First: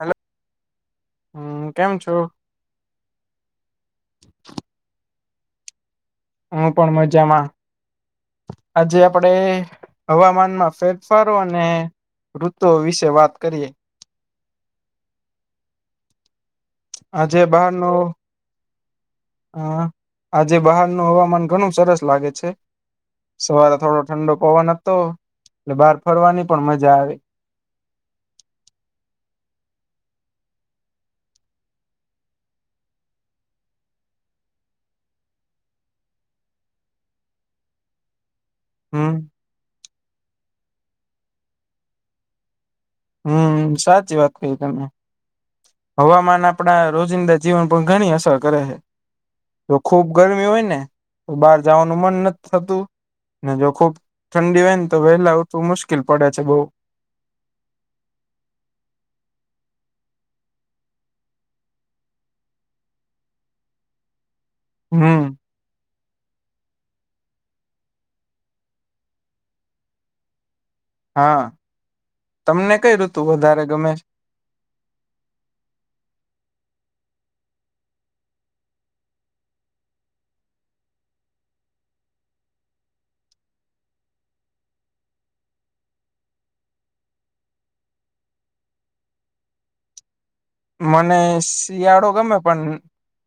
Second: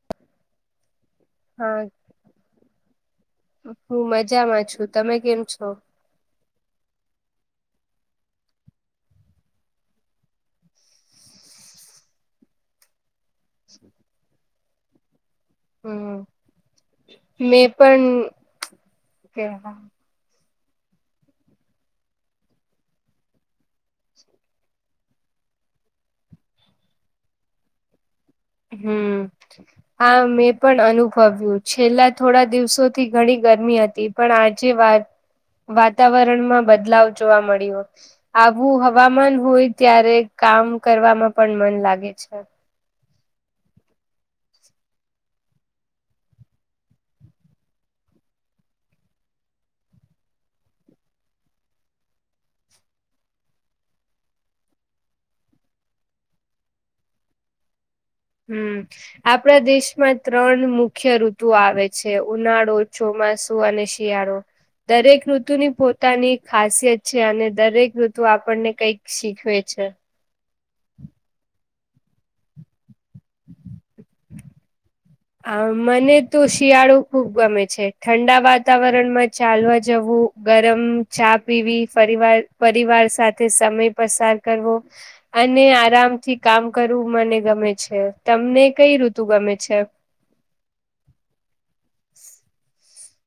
Hello હમ હા [inaudible] કેમ છો હું મજામાં છું, તમે કેમ છો? હું પણ મજામાં. આજે આપડે હવામાનમાં ફેરફારો અને ઋતુ વિશે વાત કરીએ. આજે હું મે બહારનો પણ ક અ આજે બહારનું હવામાન ઘણું સરસ લાગે છે. સવારે થોડો ઠંડો પવન હતો એટલે બહાર ફરવાની પણ મજા આવે. હમ હા મેં પણ અનુભવ્યું છે, છેલ્લા થોડા દિવસોથી ઘણી ગરમી હતી. પણ આજે વાત વાતાવરણમાં બદલાવ જોવા મળ્યો. આવું હમ હવામાન હોય ત્યારે કામ કરવામાં પણ મન લાગે છે હમ્મ સાચી વાત કહી તમે હવામાન આપણા રોજિંદા જીવન પર ઘણી અસર કરે છે તો ખુબ ગરમી હોય નેતો બહાર જવાનું મન નથી થતું નેજો ખુબ ઠંડી હોય નેતો વહેલા ઉઠવું મુશ્કેલ પડે છે બઉ હમ્મ આપણા દેશમાં ત્રણ મુખ્ય ઋતુઓ આવે છે, ઉનાળો, ચોમાસું અને શિયાળો દરેક હમ ઋતુની પોતાની તાની ખાસિયત છે, અને દરેક ઋતુ આપણને કંઈક શીખવે છે હા, તમને કઈ ઋતુ વધારે ગમે છે? આ મને તો શિયાળો ખુબ ગમે છે, ઠંડા વાતાવરણમાં ચાલવા જવું ગરમ ચા પીવી ફરીવાર પરિવાર સાથે સમય પસાર કરવો અને આરામથી કામ કરવું મને ગમે છે, તમને કંઈ ઋતુ ગમે છે. મને શિયાળો ગમે પણ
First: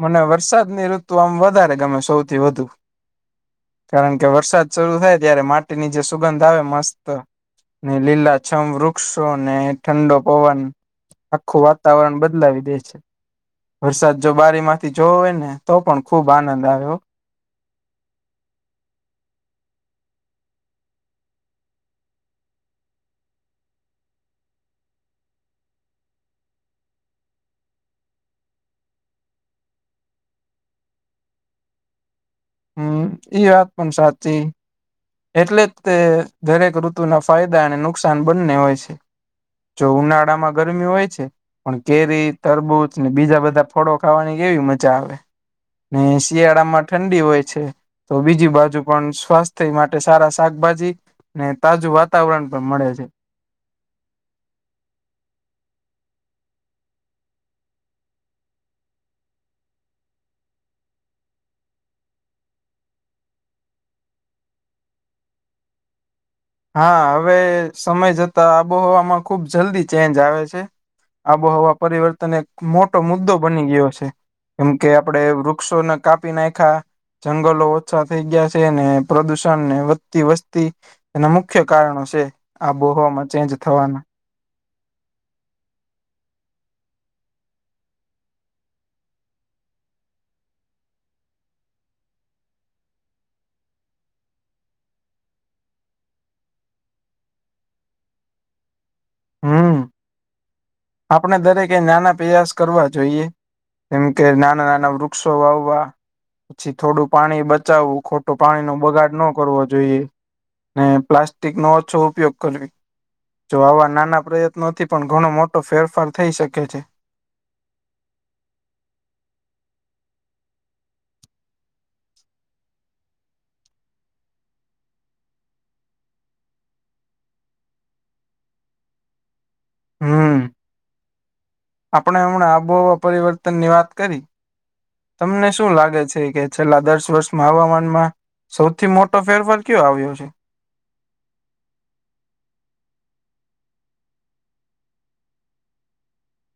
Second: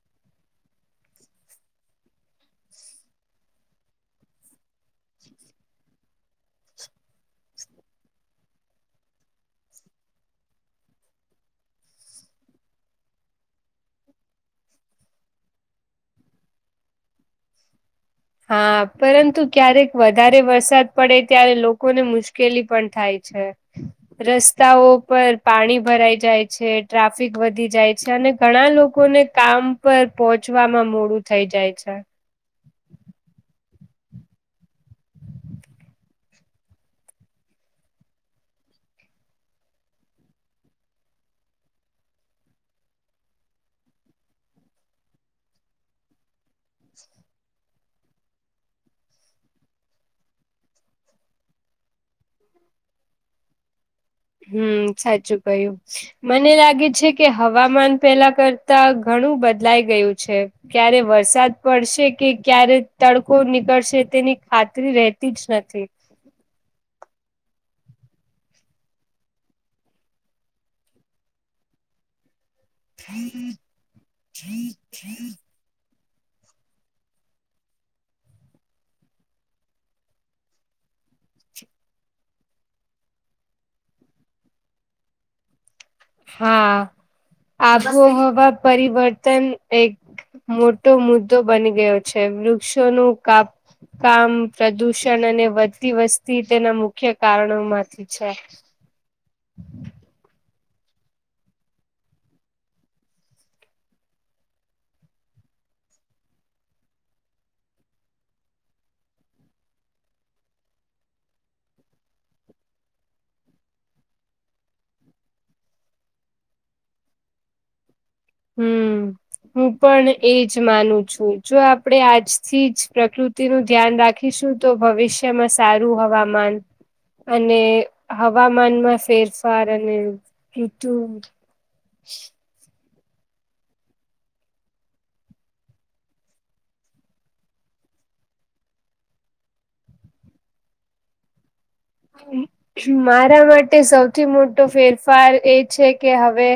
મને વરસાદની ઋતુ આમ વધારે ગમે સૌથી વધુ કારણ કે, વરસાદ શરૂ થાય ત્યારે માટીની જે સુગંધ આવે મસ્ત લીલાછમ વૃક્ષોને ઠંડો પવન આખું વાતાવરણ વાતાવરણ બદલાવી દે છે વરસાદ જો બારીમાંથી જોવો હોય નેતો પણ ખુબ આનંદ આવે હો. હા, પરંતુ ક્યારેક વધારે વરસાદ પડે ત્યારે લોકોને મુશ્કેલી પણ થાય છે. રસ્તાઓ પર પાણી ભરાઈ જાય છે, ટ્રાફિક વધી જાય છે, અને ઘણા લોકોને કામ પર પોહોંચવામાં મોડું થઈ જાય છે. હમ્મ એઈ વાત પણ સાચી એટલે જ તે દરેક ઋતુના ફાયદા અને નુકસાન બંને હોય છે જો ઉનાળા માં ગરમી હોય છે પણ કેરી તરબૂજ ને બીજા બધા ફળો ખાવાની કેવી મજા આવે ને શિયાળામાં ઠંડી હોય છે તો બીજી બાજુ પણ સ્વાસ્થ્ય માટે સારા શાકભાજી ને તાજું વાતાવરણ પણ મળે છે હમ્મ સાચું કયું. મને લાગે છે કે હવામાન પેલા કરતા ઘણું બદલાઈ ગયું છે ક્યારે વરસાદ પડશે કે ક્યારે તડકો નીકળશે તેની ખાતરી રહેતી જ નથી. હા હવે સમય જતા આબોહવામાં ખુબ જલ્દી ચેન્જ આવે છે આબોહવા પરિવર્તન એક મોટો મુદ્દો બની ગયો છે કેમ કે આપડે વક્ષો કાપી નાખા જંગલો ઓછા થઈ ગયા છે ને પ્રદુષણ ને વધતી વસ્તી એના મુખ્ય કારણો છે આબોહવામાં ચેન્જ થવાના હા આબોહવા પરિવર્તન એક મોટો મુદ્દો બની ગયો છે વૃક્ષોનું કાપ કામ પ્રદુષણ અને વધતી વસ્તી તેના મુખ્ય કારણો માંથી છે. હમ્મ આપણે દરેકે એ નાના પ્રયાસ કરવા જોઈએ. કેમ કે નાના નાના વૃક્ષો વાવ વા પછી થોડું પાણી બચાવવું ખોટું પાણી નો બગાડ ન કરવો જોઈએ પ્લાસ્ટિક નો ઓછો ઉપયોગ કરવી જો આવા નાના પ્રયત્નોથી પણ ઘણો મોટો ફેરફાર થઈ શકે છે. હમ્મ હું પણ એજ માનું છું જો આપણેે આજથી જ પ્રકૃતિ તેનું ધ્યાન રાખીશું તો ભવિષ્યમાં સારું હવામાન અને હવામાનમાં ફેર હમ આપણે [unintelligible] આબોહવા પરિવર્તન ની વાત કરી તમને શું લાગે છે કે છેલ્લા દસ વર્ષમાં હવામાનમાં. સૌથી મોટો ફેરફાર કયો આવ્યો છે? મારા માટે સૌથી મોટો ફેરફાર એ છે કે હવે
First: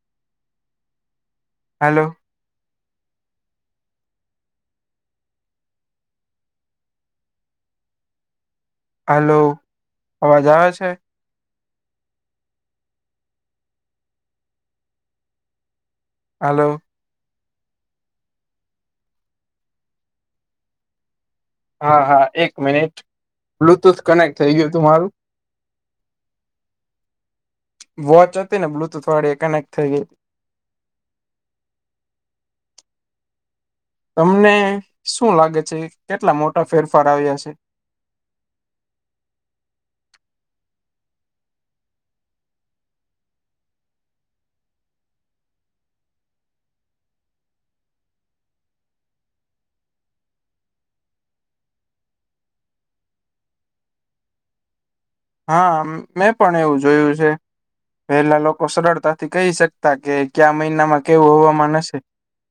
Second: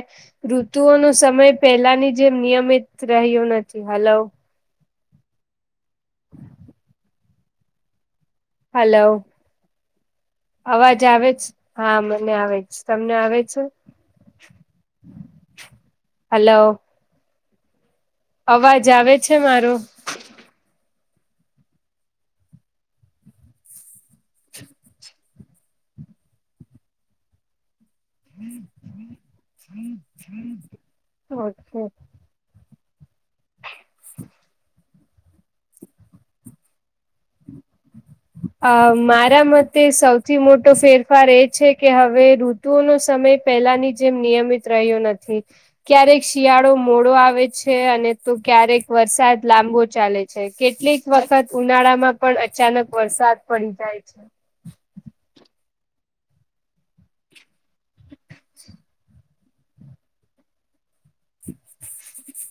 ઋતુઓનો સમય હાલો પેલાની જેમ નિયમિત રહ્યો નથી. હલો! હલો! અવાજ આવે છે. હા મને આવેજ. તમને આવે છે? Hello hello! અવાજ આવે છે મારો? હા હા એક મિનિટ બ્લુટુથ કનેક્ટ થઇ ગયું તું મારું. વોચ હતી ને બ્લુટુથ વાળી કનેક્ટ થઈ ગઈ હતી. હમ. તમને શું લાગે છે? કેટલા મોટા ફેરફાર આવ્યા છે. અ મારા મતે સૌથી મોટો ફેરફાર એ છે કે હવે ર ટુ નો સમય પહેલાની જેમ નિયમિત રહ્યો નથી. ક્યારેક શિયાળો મોડો આવે છે અને તો ક્યારેક વરસાદ લાંબો ચાલે છે. કેટલીક વખત ઉનાળામાં પણ અચાનક વરસાદ પડી જાય છે. હા મેં પણ એવું જોયું છે પહેલા લોકો સરળતા થી કહી શકતા કે કયા મહિનામાં કેવું હવામાન હશે.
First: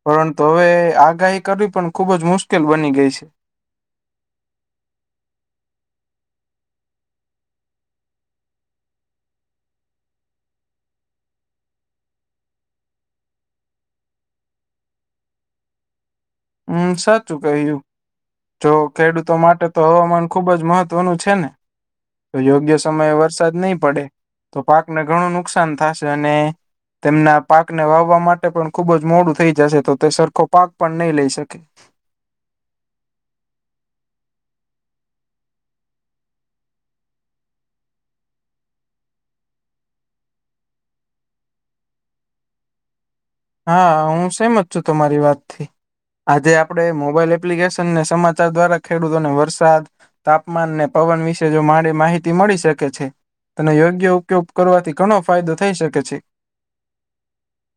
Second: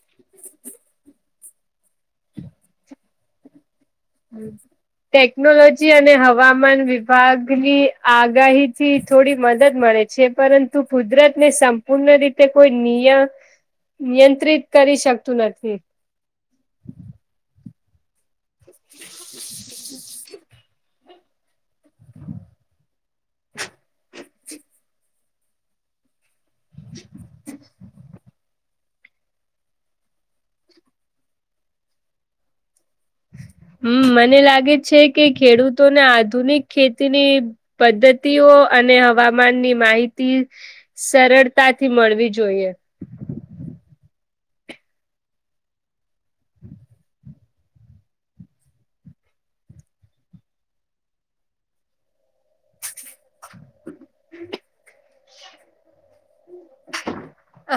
પરંતુ હવે આગાહી કરવી પણ ખુબ જ મુશ્કેલ બની ગઈ છે. હમ. ટેકનોલોજી અને હવામાન વિભાગની આગાહી થી થોડી મદદ મળે છે. છે પરંતુ કુદરત ને સંપૂર્ણ રીતે કોઈ નિયમ. નિયંત્રિત કરી શકતું નથી. હમ્મ, સાચું કહ્યું. જો ખેડૂતો માટે તો હવામાન ખુબ જ મહત્વનું છે ને? તો યોગ્ય સમયે વરસાદ નહી પડે તો પાકને ઘણું નુકસાન થશે અને તેમના પાકને વાવવા માટે પણ ખુબ જ મોડું થઈ જશે તો તે સરખો પાક પણ નહી લઈ શકે. હમ્મ, મને લાગે છે કે ખેડૂતોને આધુનિક ખેતીની પદ્ધતિઓ અને હવામાનની માહિતી સરળતાથી મળવી જોઈએ. હા, હું સમત છું તમારી વાતથી. આજે આપણે મોબાઈલ એપ્લિકેશનને સમાચાર દ્વારા ખેડૂતોને વરસાદ તાપમાન ને પવન વિશે જો મારી માહિતી મળી શકે છે અને યોગ્ય ઉપયોગ કરવાથી ઘણો ફાયદો થઈ શકે છે.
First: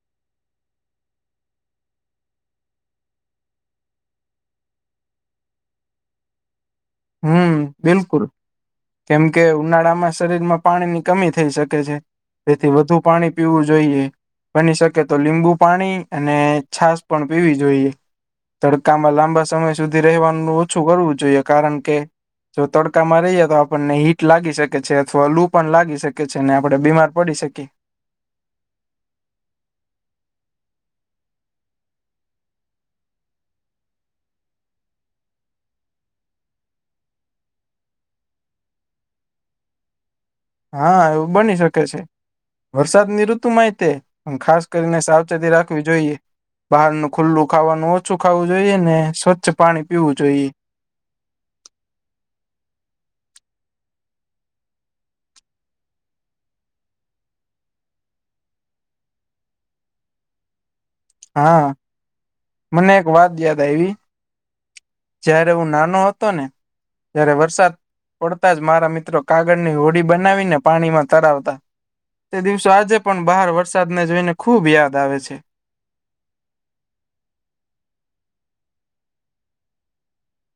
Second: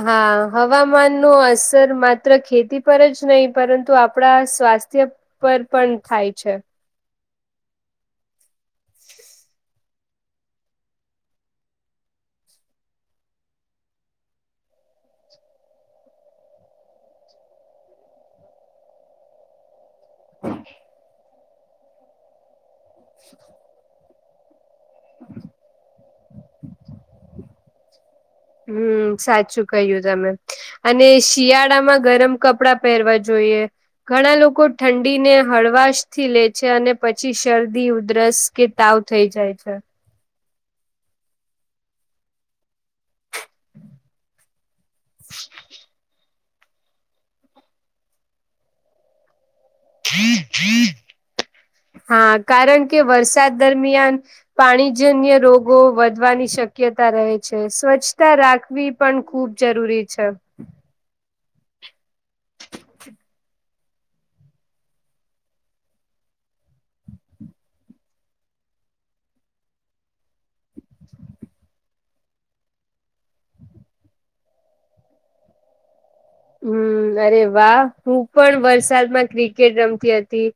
હા, હવામાનનું અસર માત્ર ખેતી પર જ નહી પરંતુ આપણા સ્વાસ્થ્ય પર પણ થાય છે. હમ્મ, બિલકુલ કેમ કે ઉનાળામાં શરીરમાં પાણીની કમી થઈ શકે છે તેથી વધુ પાણી પીવું જોઈએ. બની શકે તો લીંબુ પાણી અને છાસ પણ પીવી જોઈએ. તડકામાં લાંબા સમય સુધી રહવાનું ઓછું કરવું જોઈએ, કારણ કે જો તડકામાં રહીએ તો આપણને હીટ લાગી શકે છે અથવા લુ પણ લાગી શકે છે ને આપણે બીમાર પડી શકીએ. હમ્મ, સાચું કહ્યું તમે અને શિયાળામાં ગરમ કપડા પહેરવા જોઈએ. ઘણા લોકો ઠંડીને હળવાશથી લે છે અને પછી શરદી, ઉધરસ કે તાવ થઇ જાય છે. હા, એવું બની શકે છે વરસાદની ઋતુ તું માહિતી ખાસ કરીને સાવચેતી રાખવી જોઈએ. બહારનું ખુલ્લું ખાવાનું ઓછું ખાવું જોઈએ ને સ્વચ્છ પાણી પીવું જોઈએ હા, કારણ કે વરસાદ દરમિયાન પાણી જન્ય રોગો વધવાની શક્યતા રહે છે. સ્વચ્છતા રાખવી પણ ખુબ જરૂરી છે. હા, મને એક વાત યાદ આઈવી જયારે હું નાનો હતો ને, ત્યારે વરસાદ પડતા જ મારા મિત્રો કાગળની હોડી બનાવીને પાણીમાં તરાવતા. તે દિવસો આજે પણ બહાર વરસાદને જોઈને ખુબ યાદ આવે છે. હમ્મ, અરે વાહ હું પણ વરસાદમાં ક્રિકેટ રમતી હતી.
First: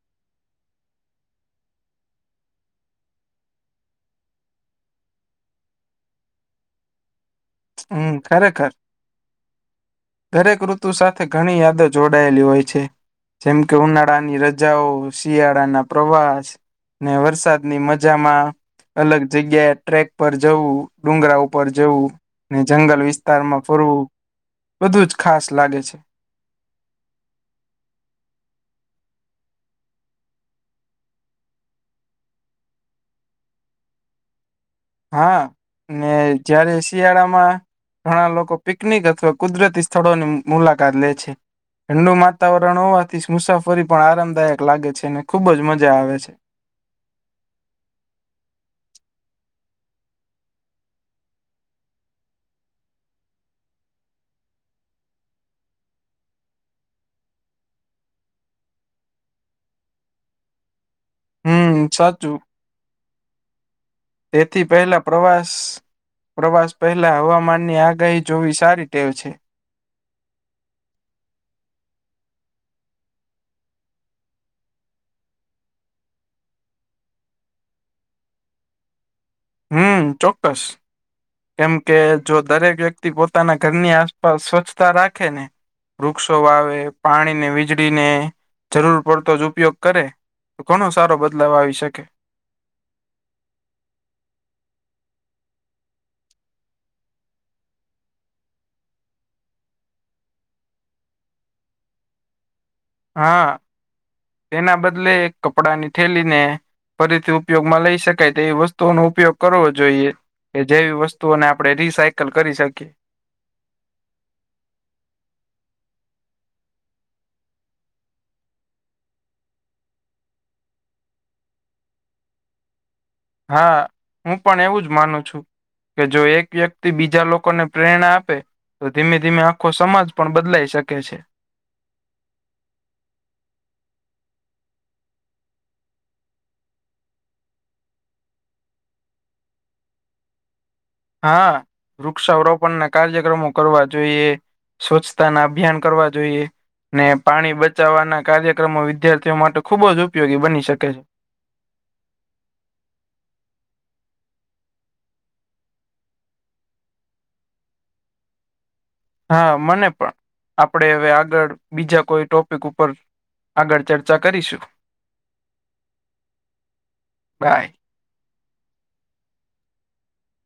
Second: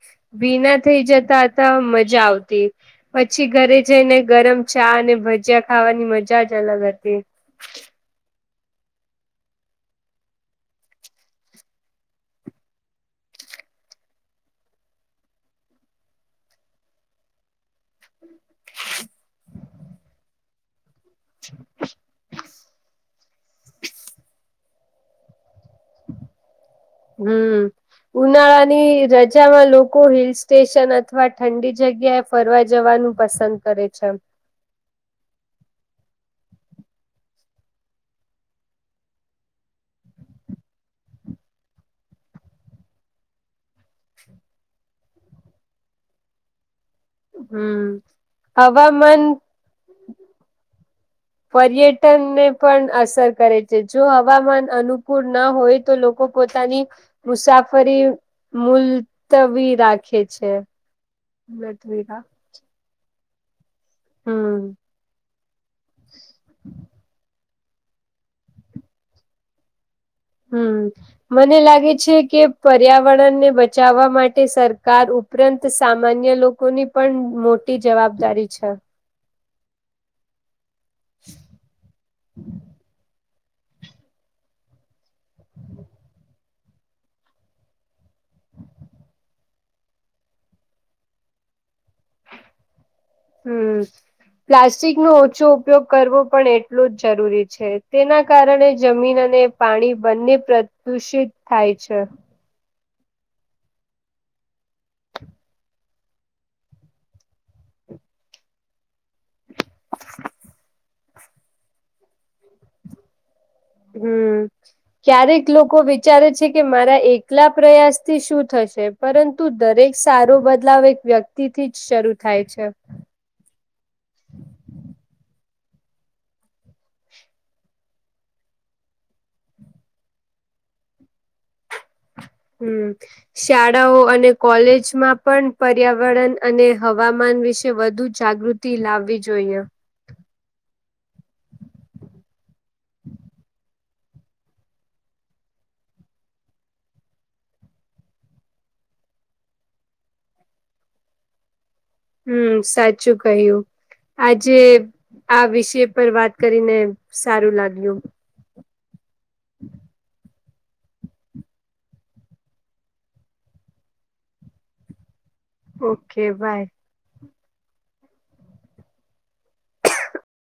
ભીના થઈ જતા હતા મજા આવતી. પછી ઘરે જઈને ગરમ ચા અને ભજીયા ખાવાની મજા જ અલગ હતી. હમ્મ, ખરેખર. દરેક ઋતુ સાથે ઘણી યાદો જોડાયેલી હોય છે. જેમ કે ઉનાળાની રજાઓ, શિયાળાના પ્રવાસ ને વરસાદની મજામાં અલગ જગ્યાએ ટ્રેક પર જવું, ડુંગરા ઉપર જવું ને જંગલ વિસ્તારમાં ફરવું બધું જ ખાસ લાગે છે. હમ્મ. ઉનાળાની રજામાં લોકો હિલ સ્ટેશન અથવા ઠંડી જગ્યા ફરવા જવાનું પસંદ કરે છે. હા, ને જયારે શિયાળામાં ઘણા લોકો પિકનિક અથવા કુદરતી સ્થળોની મુલાકાત લે છે. ઠંડુ વાતાવરણ હોવાથી મુસાફરી પણ આરામદાયક લાગે છે અને ખુબ જ મજા આવે છે. હમ્મ, હવામન પર્યટન ને પણ અસર કરે છે જો હવામાન અનુકૂળ ના હોય તો લોકો પોતાની મુસાફરી મુલતવી રાખે છે. હમ લધવીરા. સાચું તેથી હમ પહેલા પ્રવાસ પ્રવાસ પહેલા હવામાનની આગાહી જોવી સારી ટેવ છે. હમ્મ, મને લાગે છે કે પર્યાવરણને બચાવવા માટે સરકાર ઉપ રાંત સામાન્ય લોકોની પણ મોટી જવાબદારી છે. હમ્મ, ચોક્કસ. કેમ કે જો દરેક વ્યક્તિ પોતાના ઘરની આસપાસ સ્વચ્છતા રાખે ને વૃક્ષો વાવે પાણીને વીજળીને જરૂર પડતો જ ઉપયોગ કરે તો કોનો સારો બદલાવ આવી શકે? હમ્મ. પ્લાસ્ટિકનો ઓછો ઉપયોગ કરવો પણ એટલું જ જરૂરી છે તેના કારણે જમીન અને પાણી બંને પ્રદુષિત થાય છે. હા, એના બદલે કપડાની થઠેલી ને ફરીથી ઉપયોગમાં લઈ શકાય તેવી વસ્તુઓનો ઉપયોગ કરવો જોઈએ. કે જેવી વસ્તુઓને આપડે રીસાયકલ કરી શકીએ. હમ્મ. ક્યારેક લોકો વિચારે છે કે મારા એકલા પ્રયાસ થી શું થશે. પરંતુ દરેક સારો બદલાવ એક વ્યક્તિથી જ શરૂ થાય છે. હા, હું પણ એવું જ માનું છું. કે જો એક વ્યક્તિ બીજા લોકોને પ્રેરણા આપે તો ધીમે ધીમે આખો સમાજ પણ બદલાઈ શકે છે. હમ્મ. શાળાઓ અને કોલેજમાં પણ પર્યાવરણ અને હવામાન વિશે વધુ જાગૃત લાવવી જોઈએ હા વૃક્ષ સૌરોવ પણ ના કાર્યક્રમો કરવા જોઈએ સ્વચ્છતા ના અભિયાન કરવા જોઈએ. ને પાણી બચાવવાના કાર્યક્રમો વિદ્યાર્થીઓ માટે ખુબજ ઉપયોગી બની શકે છે હમ્મ સાચું કહ્યું. આજે આ વિષય પર વાત કરીને સારું લાગ્યું. હા મને પણ આપણેે હવે આગળ બીજા કોઈ ટોપિક ઉપર આગળ ચર્ચા કરીશું ઓકે બાય. બાય